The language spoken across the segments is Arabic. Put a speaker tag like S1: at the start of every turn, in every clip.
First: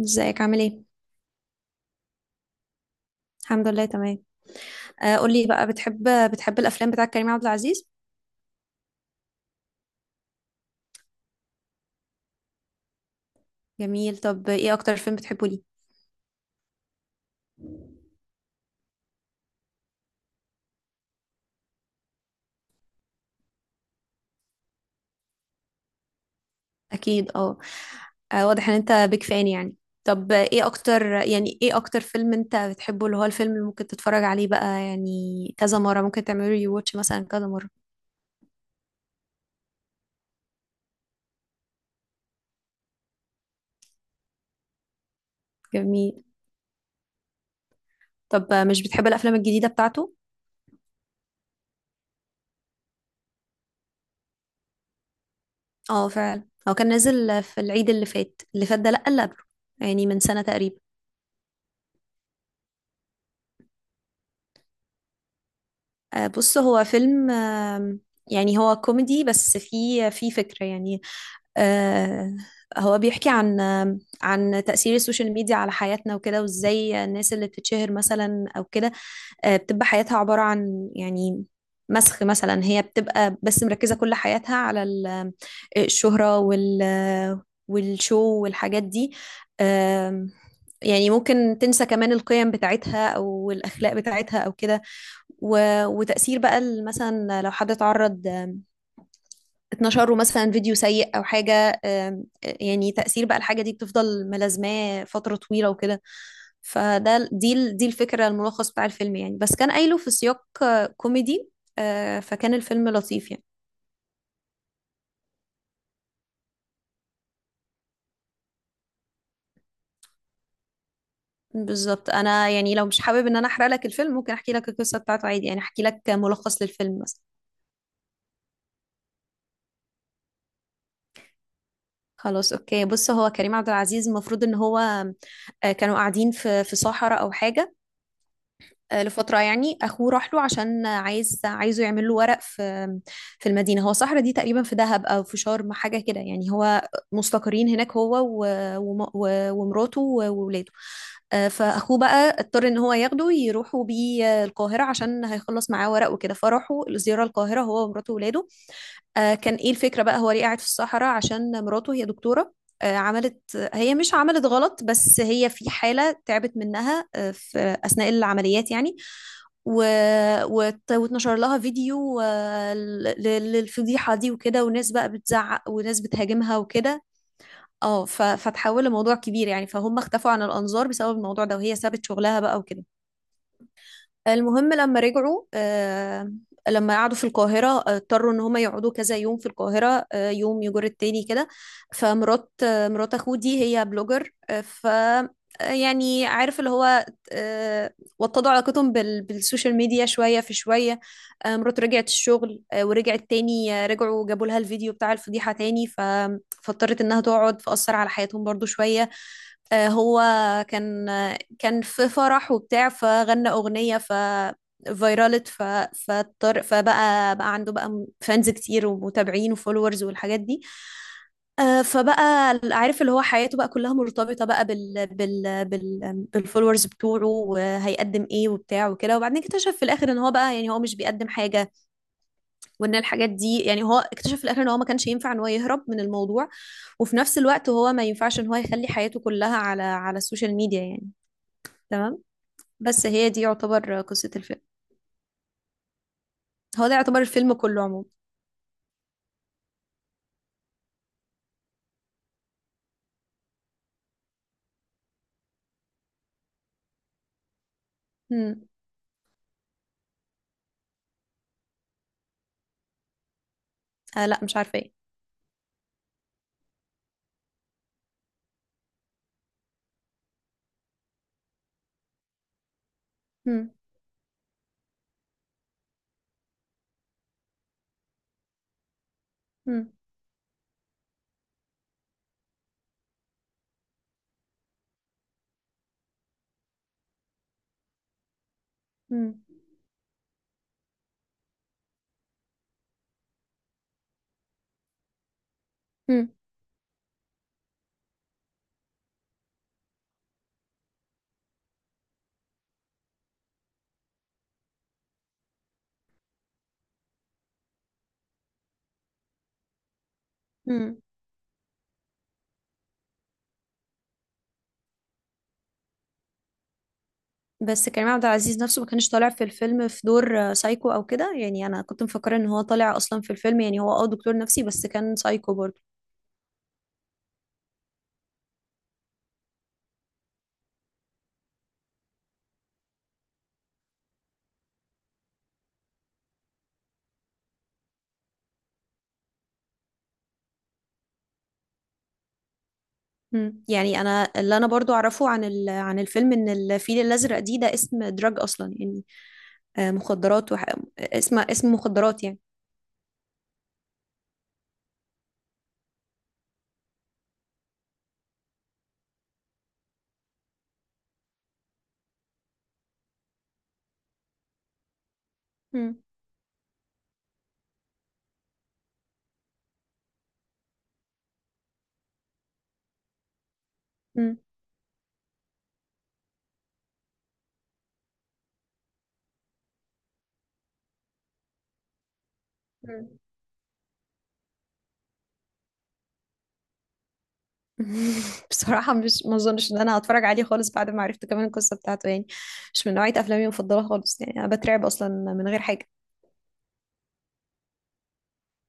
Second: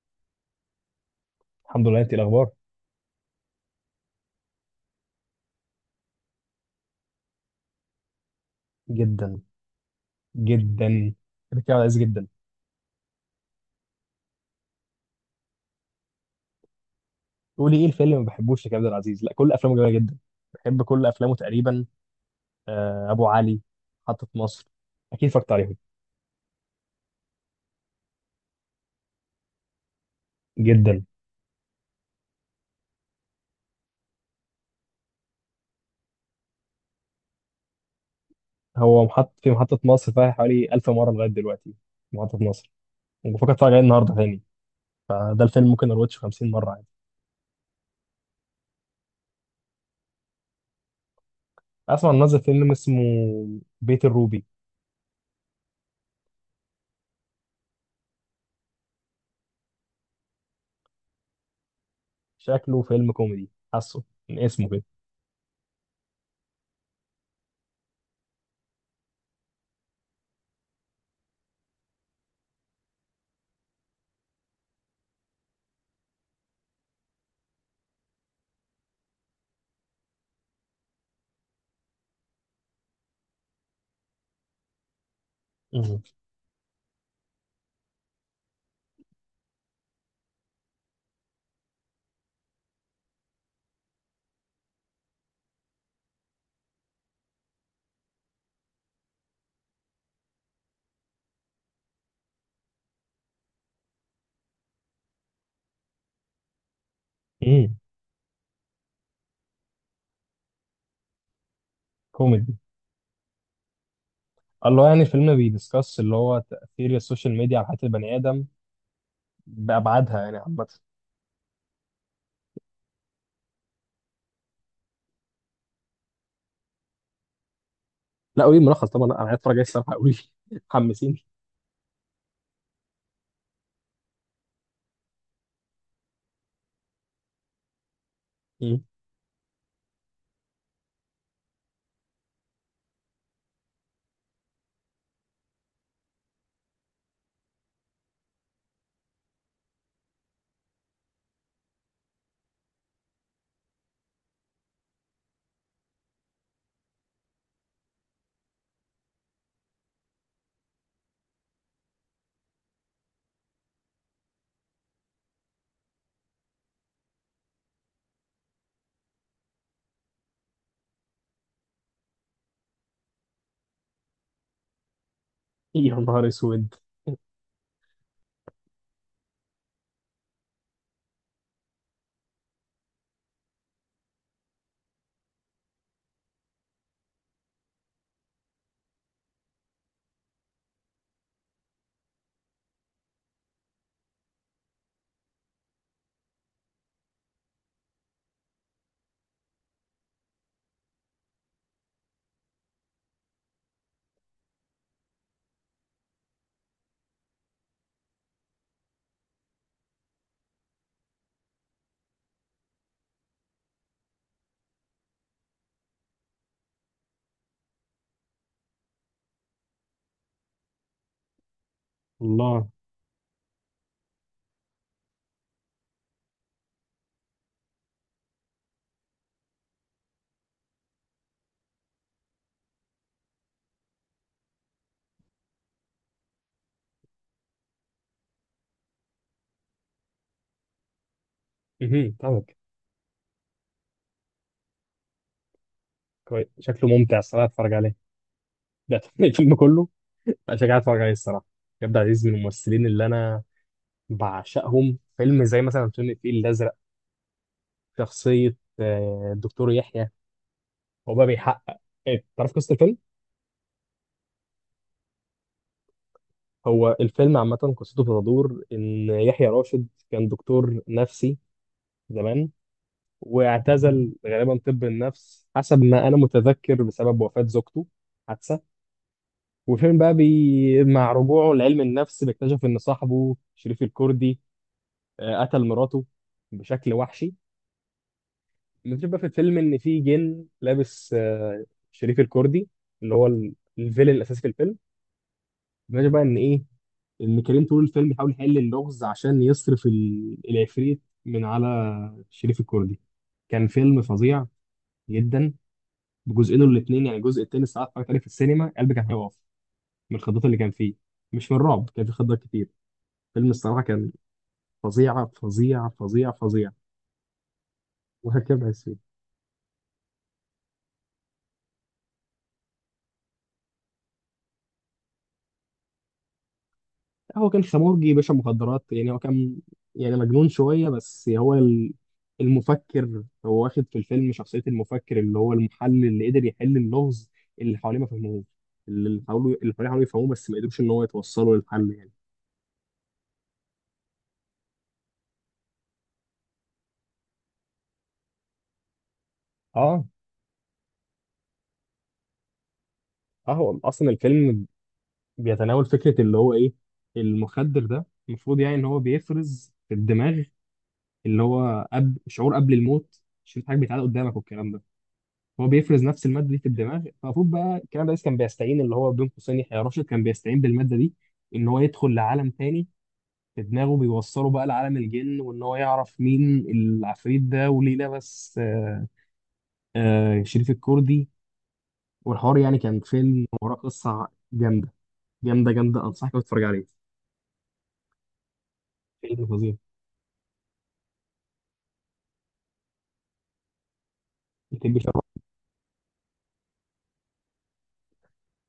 S1: ازيك عامل ايه؟
S2: الحمد لله، انت ايه الاخبار؟
S1: الحمد لله تمام. آه، قولي بقى بتحب الافلام بتاعت كريم عبد العزيز.
S2: جدا. جدا. بحب كريم عبد العزيز جدا.
S1: جميل. طب ايه اكتر فيلم بتحبه ليه؟
S2: قولي ايه الفيلم اللي ما بحبوش لكريم عبد العزيز؟ لا، كل افلامه جميله جدا. بحب كل افلامه تقريبا. آه، ابو علي. محطه مصر. اكيد اتفرجت عليهم.
S1: اكيد اه. واضح ان انت بيك فان يعني. طب ايه
S2: جدا.
S1: اكتر، يعني ايه اكتر فيلم انت بتحبه، اللي هو الفيلم اللي ممكن تتفرج عليه بقى يعني؟ كذا مرة ممكن تعمله ري واتش مثلا، كذا مرة؟
S2: هو محط في محطه مصر فيها حوالي 1000 مره لغايه دلوقتي. محطه مصر. وبفكر اتفرج عليه النهارده تاني. فده الفيلم ممكن اروتش
S1: جميل.
S2: 50 مره عادي.
S1: طب مش بتحب الافلام الجديدة بتاعته؟
S2: اسمع إن نزل فيلم اسمه بيت الروبي.
S1: اه فعلا، هو كان نازل في العيد اللي فات، اللي فات ده لا، اللي قبله، يعني من سنة تقريبا.
S2: شكله فيلم كوميدي حاسه من اسمه كده.
S1: بص، هو فيلم، يعني هو كوميدي، بس فيه فكرة يعني. آه، هو بيحكي عن، عن تأثير السوشيال ميديا على حياتنا وكده، وازاي الناس اللي بتتشهر مثلا أو كده، بتبقى حياتها عبارة عن يعني مسخ مثلا، هي بتبقى بس مركزة كل حياتها على
S2: مم.
S1: الشهرة وال، والشو والحاجات دي. آم، يعني ممكن تنسى كمان القيم بتاعتها أو الأخلاق بتاعتها أو كده. و... وتأثير بقى مثلا لو حد اتعرض، اتنشر له مثلا فيديو سيء أو حاجة، يعني تأثير بقى الحاجة دي بتفضل ملازماه فترة طويلة وكده. فده ال- دي ال-
S2: امم.
S1: دي الفكرة، الملخص بتاع الفيلم يعني، بس كان قايله في سياق كوميدي.
S2: كوميدي.
S1: فكان الفيلم لطيف يعني.
S2: الله، يعني الفيلم بيدسكس اللي هو تأثير السوشيال ميديا على حياة البني آدم بأبعادها يعني عامة.
S1: بالظبط. أنا يعني لو مش حابب إن أنا أحرق لك الفيلم، ممكن أحكي لك القصة بتاعته عادي، يعني أحكي لك ملخص للفيلم مثلا.
S2: لا، قولي ملخص طبعا. لا، أنا عايز أتفرج عليه الصراحة. قولي. حمسيني.
S1: خلاص اوكي، بص، هو كريم عبد العزيز المفروض ان هو، كانوا قاعدين في صحراء او حاجه
S2: مم.
S1: لفترة يعني. أخوه راح له عشان عايزه يعمل له ورق في في المدينة. هو صحرا دي تقريبا في دهب أو في شرم حاجة كده، يعني هو مستقرين هناك هو ومراته وولاده. فأخوه بقى اضطر إن هو ياخده، يروحوا بيه القاهرة عشان هيخلص معاه ورق وكده، فراحوا الزيارة القاهرة هو ومراته وولاده. كان ايه الفكرة بقى؟ هو ليه قاعد في الصحراء؟ عشان مراته هي دكتورة، عملت، هي مش عملت غلط، بس هي في حالة تعبت منها، في أثناء العمليات يعني. و... واتنشر لها فيديو، للفضيحة دي وكده، وناس بقى بتزعق
S2: يا
S1: وناس
S2: نهار
S1: بتهاجمها
S2: أسود.
S1: وكده. اه فتحول لموضوع كبير يعني، فهم اختفوا عن الأنظار بسبب الموضوع ده، وهي سابت شغلها بقى وكده. المهم لما رجعوا لما قعدوا في القاهرة، اضطروا ان هما يقعدوا كذا يوم في القاهرة، يوم يجر التاني كده. فمرات، مرات اخوه دي هي بلوجر، آه، ف آه، يعني عارف اللي هو، آه، وطدوا علاقتهم بالسوشيال ميديا شوية في شوية. مرات رجعت الشغل، ورجعت تاني، رجعوا جابوا لها الفيديو بتاع الفضيحة تاني، فاضطرت انها تقعد، فأثر على حياتهم برضو شوية. هو كان، كان في فرح وبتاع، فغنى أغنية، فيرالت فاضطر، فبقى عنده بقى فانز كتير ومتابعين وفولورز والحاجات دي. فبقى
S2: الله.
S1: عارف اللي هو، حياته بقى كلها مرتبطة بقى بالفولورز بتوعه، وهيقدم ايه وبتاع وكده. وبعدين اكتشف في الاخر ان هو بقى يعني هو مش بيقدم حاجة، وان الحاجات دي يعني، هو اكتشف في الاخر ان هو ما كانش ينفع ان هو يهرب من الموضوع، وفي نفس الوقت هو ما ينفعش ان هو يخلي حياته كلها على السوشيال ميديا يعني.
S2: مهم.
S1: تمام.
S2: طبعا.
S1: بس هي دي يعتبر قصة الفيلم.
S2: كويس،
S1: هو
S2: شكله
S1: ده
S2: ممتع
S1: يعتبر
S2: الصراحة،
S1: الفيلم
S2: أتفرج
S1: كله
S2: عليه.
S1: عموما.
S2: ده الفيلم كله. لا، شجاع أتفرج عليه الصراحة. كابتن عزيز من الممثلين اللي أنا بعشقهم. فيلم زي مثلا فيلم الفيل الأزرق. شخصية
S1: مم.
S2: الدكتور يحيى. هو بقى بيحقق. إيه، تعرف قصة الفيلم؟
S1: آه لا، مش عارفة ايه.
S2: هو الفيلم عامة قصته بتدور إن يحيى راشد كان دكتور نفسي زمان،
S1: مم.
S2: واعتزل غالبا طب النفس حسب ما أنا متذكر بسبب وفاة زوجته. حادثة.
S1: مم.
S2: والفيلم بقى مع رجوعه لعلم النفس بيكتشف إن صاحبه شريف الكردي قتل مراته بشكل وحشي. بنكتشف بقى في
S1: مم.
S2: الفيلم إن في جن لابس شريف الكردي، اللي هو الفيلن الأساسي في الفيلم. بنكتشف بقى
S1: مم.
S2: إن إيه، ان كريم طول الفيلم بيحاول يحل اللغز عشان يصرف العفريت من على شريف الكردي. كان فيلم فظيع جدا، بجزئين الاتنين. يعني الجزء التاني الصراحه اتفرجت عليه في السينما، قلبي كان هيقف من الخضات اللي كان فيه،
S1: مم.
S2: مش من الرعب، كان في خضات كتير. فيلم الصراحه كان فظيع فظيع فظيع فظيع
S1: بس كريم عبد العزيز
S2: وهكذا.
S1: نفسه ما كانش طالع في الفيلم في دور سايكو او كده يعني. انا كنت مفكرة ان هو طالع اصلا في الفيلم يعني، هو اه دكتور نفسي بس كان سايكو برضه.
S2: هو كان خمورجي باشا مخدرات، يعني هو كان، يعني مجنون شوية، بس هو المفكر. هو واخد في الفيلم شخصية المفكر، اللي هو المحلل اللي قدر يحل اللغز اللي حواليه ما فهموه. اللي حواليه حاولوا يفهموه بس ما قدروش ان هو يتوصلوا للحل يعني.
S1: مم. يعني انا اللي انا برضو اعرفه عن عن الفيلم، ان الفيل الازرق دي، ده اسم دراج اصلا يعني،
S2: اه.
S1: مخدرات. وح... اسم اسم مخدرات يعني.
S2: اه، هو اصلا الفيلم بيتناول فكرة اللي هو ايه. المخدر ده المفروض يعني ان هو بيفرز في الدماغ، اللي هو قبل شعور قبل الموت شوف حاجة بيتعاد قدامك والكلام ده، هو
S1: مم.
S2: بيفرز نفس الماده دي في الدماغ. فالمفروض بقى الكلام ده كان بيستعين، اللي هو بين قوسين يحيى راشد كان بيستعين بالماده دي ان هو يدخل لعالم تاني في دماغه، بيوصله بقى لعالم الجن وان هو يعرف مين العفريت ده وليه لبس شريف الكردي. والحوار، يعني كان
S1: مم.
S2: فيلم وراه قصه جامده، جامده جامده، انصحك إنك تتفرج عليه.
S1: بصراحة مش، ما
S2: فيلم
S1: اظنش
S2: فظيع،
S1: ان انا هتفرج عليه خالص بعد ما عرفت كمان القصة بتاعته يعني. مش من نوعية افلامي المفضلة خالص يعني. انا بترعب
S2: يتم
S1: اصلا
S2: شرح.
S1: من غير حاجة.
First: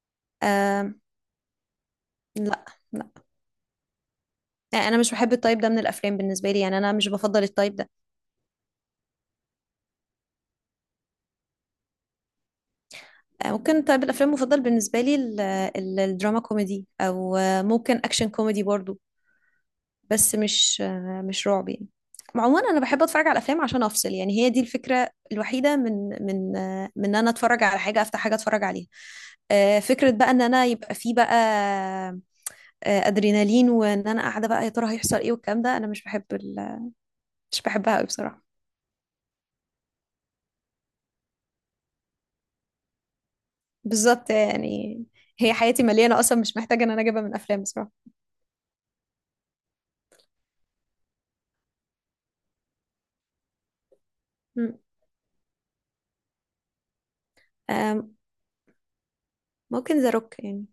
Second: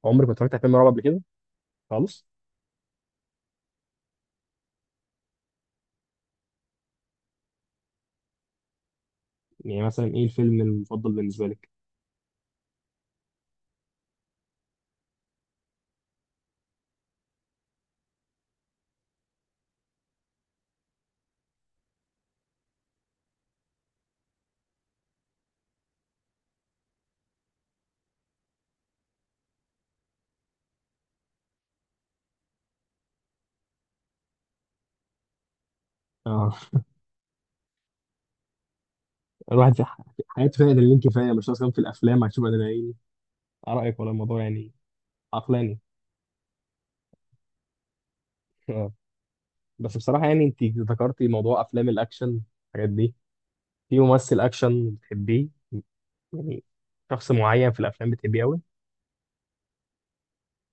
S2: عمرك ما اتفرجت على فيلم رعب
S1: آم.
S2: قبل كده؟ خالص؟
S1: لا. لا، يعني انا مش بحب التايب ده من الافلام. بالنسبة لي يعني، انا مش بفضل التايب ده.
S2: يعني مثلا ايه الفيلم المفضل بالنسبه لك؟
S1: ممكن تايب الافلام المفضل بالنسبة لي الدراما كوميدي، او ممكن اكشن كوميدي برضو، بس مش مش رعب يعني. عموما انا بحب اتفرج على الافلام عشان افصل يعني، هي دي الفكرة الوحيدة من ان انا اتفرج على حاجة، افتح حاجة اتفرج عليها. فكرة بقى ان انا يبقى في بقى ادرينالين، وان انا قاعدة بقى يا ترى هيحصل ايه والكلام ده، انا مش بحب
S2: اه.
S1: مش بحبها قوي بصراحة.
S2: الواحد في حياته فيها ادرينالين كفايه، مش ناقص كمان في الافلام هتشوف ادرينالين. رأيك، ولا
S1: بالظبط
S2: الموضوع يعني
S1: يعني، هي
S2: عقلاني.
S1: حياتي مليانة اصلا، مش محتاجة ان انا اجيبها من افلام بصراحة.
S2: آه. بس بصراحة، يعني انت ذكرتي موضوع افلام الاكشن الحاجات دي، في ممثل
S1: مم.
S2: اكشن بتحبيه؟ يعني شخص معين في الافلام
S1: آم،
S2: بتحبيه قوي؟
S1: ممكن ذا روك يعني.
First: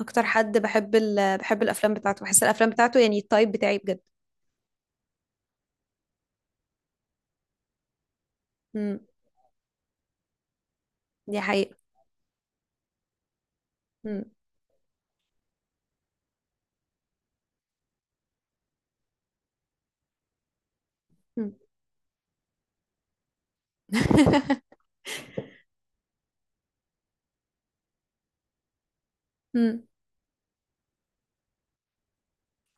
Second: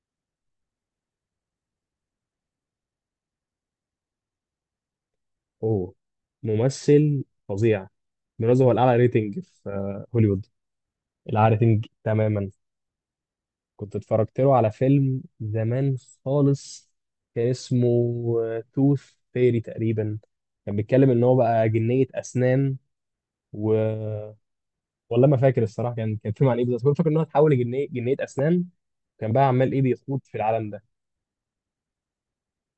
S1: اكتر حد بحب بحب الافلام بتاعته، بحس الافلام بتاعته يعني التايب بتاعي بجد.
S2: هو ممثل فظيع، بالمناسبة هو الاعلى
S1: مم.
S2: ريتنج في هوليوود.
S1: دي
S2: الاعلى
S1: حقيقة.
S2: ريتنج تماما. كنت
S1: مم.
S2: اتفرجت له على فيلم زمان خالص، كان اسمه توث فيري تقريبا. كان بيتكلم ان هو
S1: مم.
S2: بقى جنية اسنان و. والله ما فاكر الصراحه كان فيلم عن ايه بالظبط، بس أنا فاكر ان هو اتحول لجنيه اسنان. كان بقى عمال ايه
S1: مم.
S2: بيخوض في العالم ده،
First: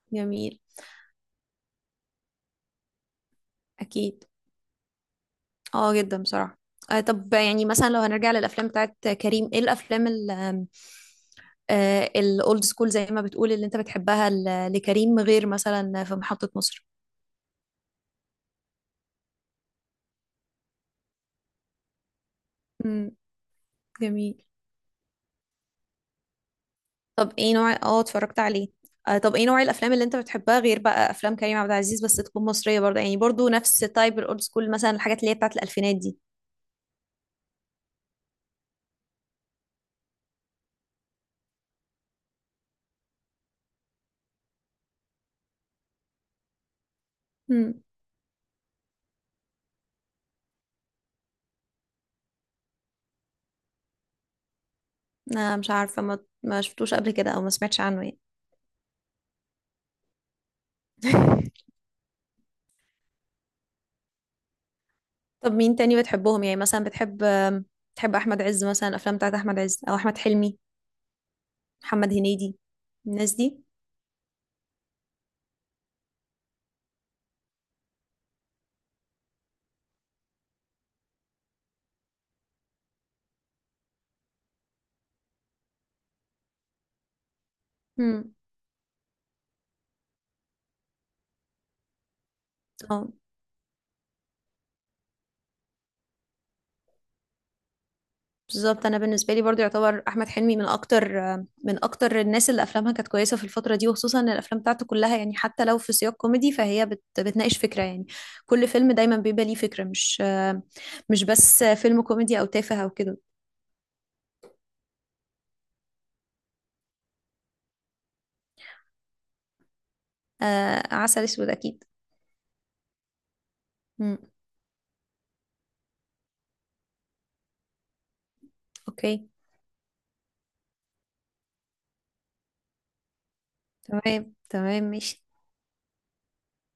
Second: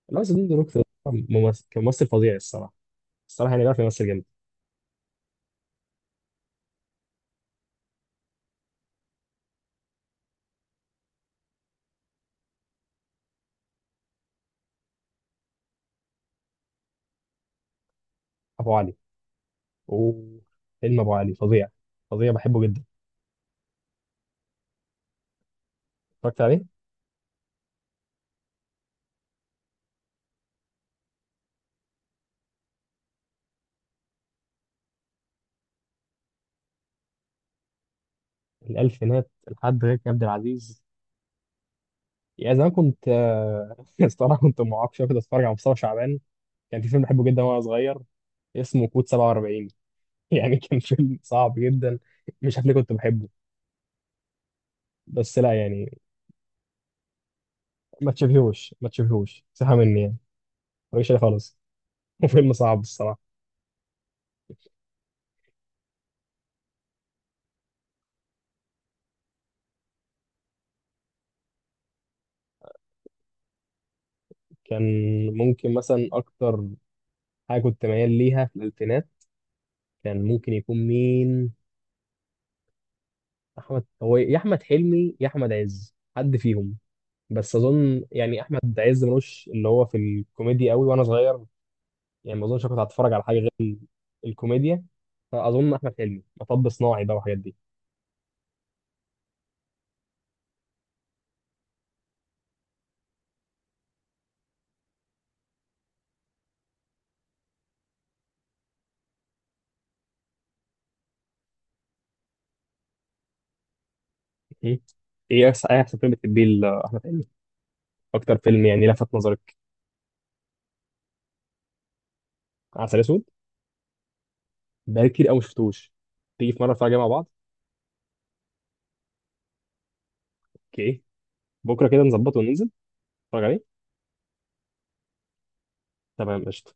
S2: اللي هو صديق
S1: جميل.
S2: دروك ده. ممثل، كان ممثل فظيع الصراحه. الصراحه يعني بيعرف يمثل
S1: اكيد.
S2: جامد.
S1: اه جدا بصراحة. آه، طب يعني مثلا لو هنرجع للأفلام بتاعت كريم، ايه الأفلام ال آه، الأولد سكول، زي ما بتقول، اللي انت بتحبها لكريم غير مثلا في محطة مصر؟
S2: ابو علي. اوه، فيلم ابو علي فظيع. فظيع بحبه جدا.
S1: امم. جميل.
S2: اتفرجت عليه.
S1: طب ايه نوع، اه اتفرجت عليه. آه طب ايه نوع الأفلام اللي انت بتحبها غير بقى أفلام كريم عبد العزيز، بس تكون مصرية برضه يعني، برضه نفس تايب الأولد سكول، مثلا الحاجات اللي هي بتاعت الألفينات دي؟
S2: الالفينات لحد غير عبد العزيز؟ يا زمان كنت الصراحه كنت معاق شويه، كنت اتفرج على مصطفى شعبان. كان في فيلم بحبه جدا وانا
S1: امم.
S2: صغير، اسمه كود 47. يعني كان فيلم صعب جدا، مش عارف ليه كنت بحبه، بس لا
S1: أنا مش
S2: يعني،
S1: عارفة، ما شفتوش قبل كده أو ما سمعتش
S2: ما
S1: عنه
S2: تشبهوش ما تشبهوش سحب مني يعني، ماليش عليه
S1: يعني.
S2: خالص. وفيلم صعب الصراحه.
S1: طب مين تاني بتحبهم؟ يعني مثلا بتحب بتحب احمد عز مثلا، الافلام بتاعت احمد عز او احمد حلمي، محمد هنيدي، الناس دي.
S2: كان ممكن مثلا اكتر حاجه كنت ميال ليها في الالفينات كان ممكن يكون مين؟ احمد، هو يا احمد حلمي يا احمد عز حد فيهم. بس اظن
S1: امم.
S2: يعني احمد عز ملوش اللي هو في الكوميديا قوي وانا صغير، يعني ما اظنش كنت
S1: اه
S2: هتفرج على حاجه غير الكوميديا. فاظن احمد حلمي مطب صناعي بقى والحاجات دي.
S1: بالظبط، انا بالنسبه لي برضو يعتبر احمد حلمي من اكتر من اكتر الناس اللي افلامها كانت كويسه في الفتره دي، وخصوصا ان الافلام بتاعته كلها يعني حتى لو في سياق كوميدي فهي بتناقش فكره يعني. كل فيلم دايما بيبقى ليه فكره، مش مش بس فيلم كوميدي او تافه او كده.
S2: م؟ ايه احسن إيه أحسن فيلم بتحبيه لاحمد حلمي؟ اكتر فيلم يعني لفت نظرك.
S1: آه، عسل اسود اكيد.
S2: عسل اسود.
S1: امم.
S2: بقالي كتير قوي ما شفتوش، تيجي في مره نتفرج عليه مع بعض.
S1: اوكي.
S2: اوكي. بكره كده نظبطه وننزل نتفرج عليه.
S1: تمام تمام ماشي.
S2: تمام قشطه.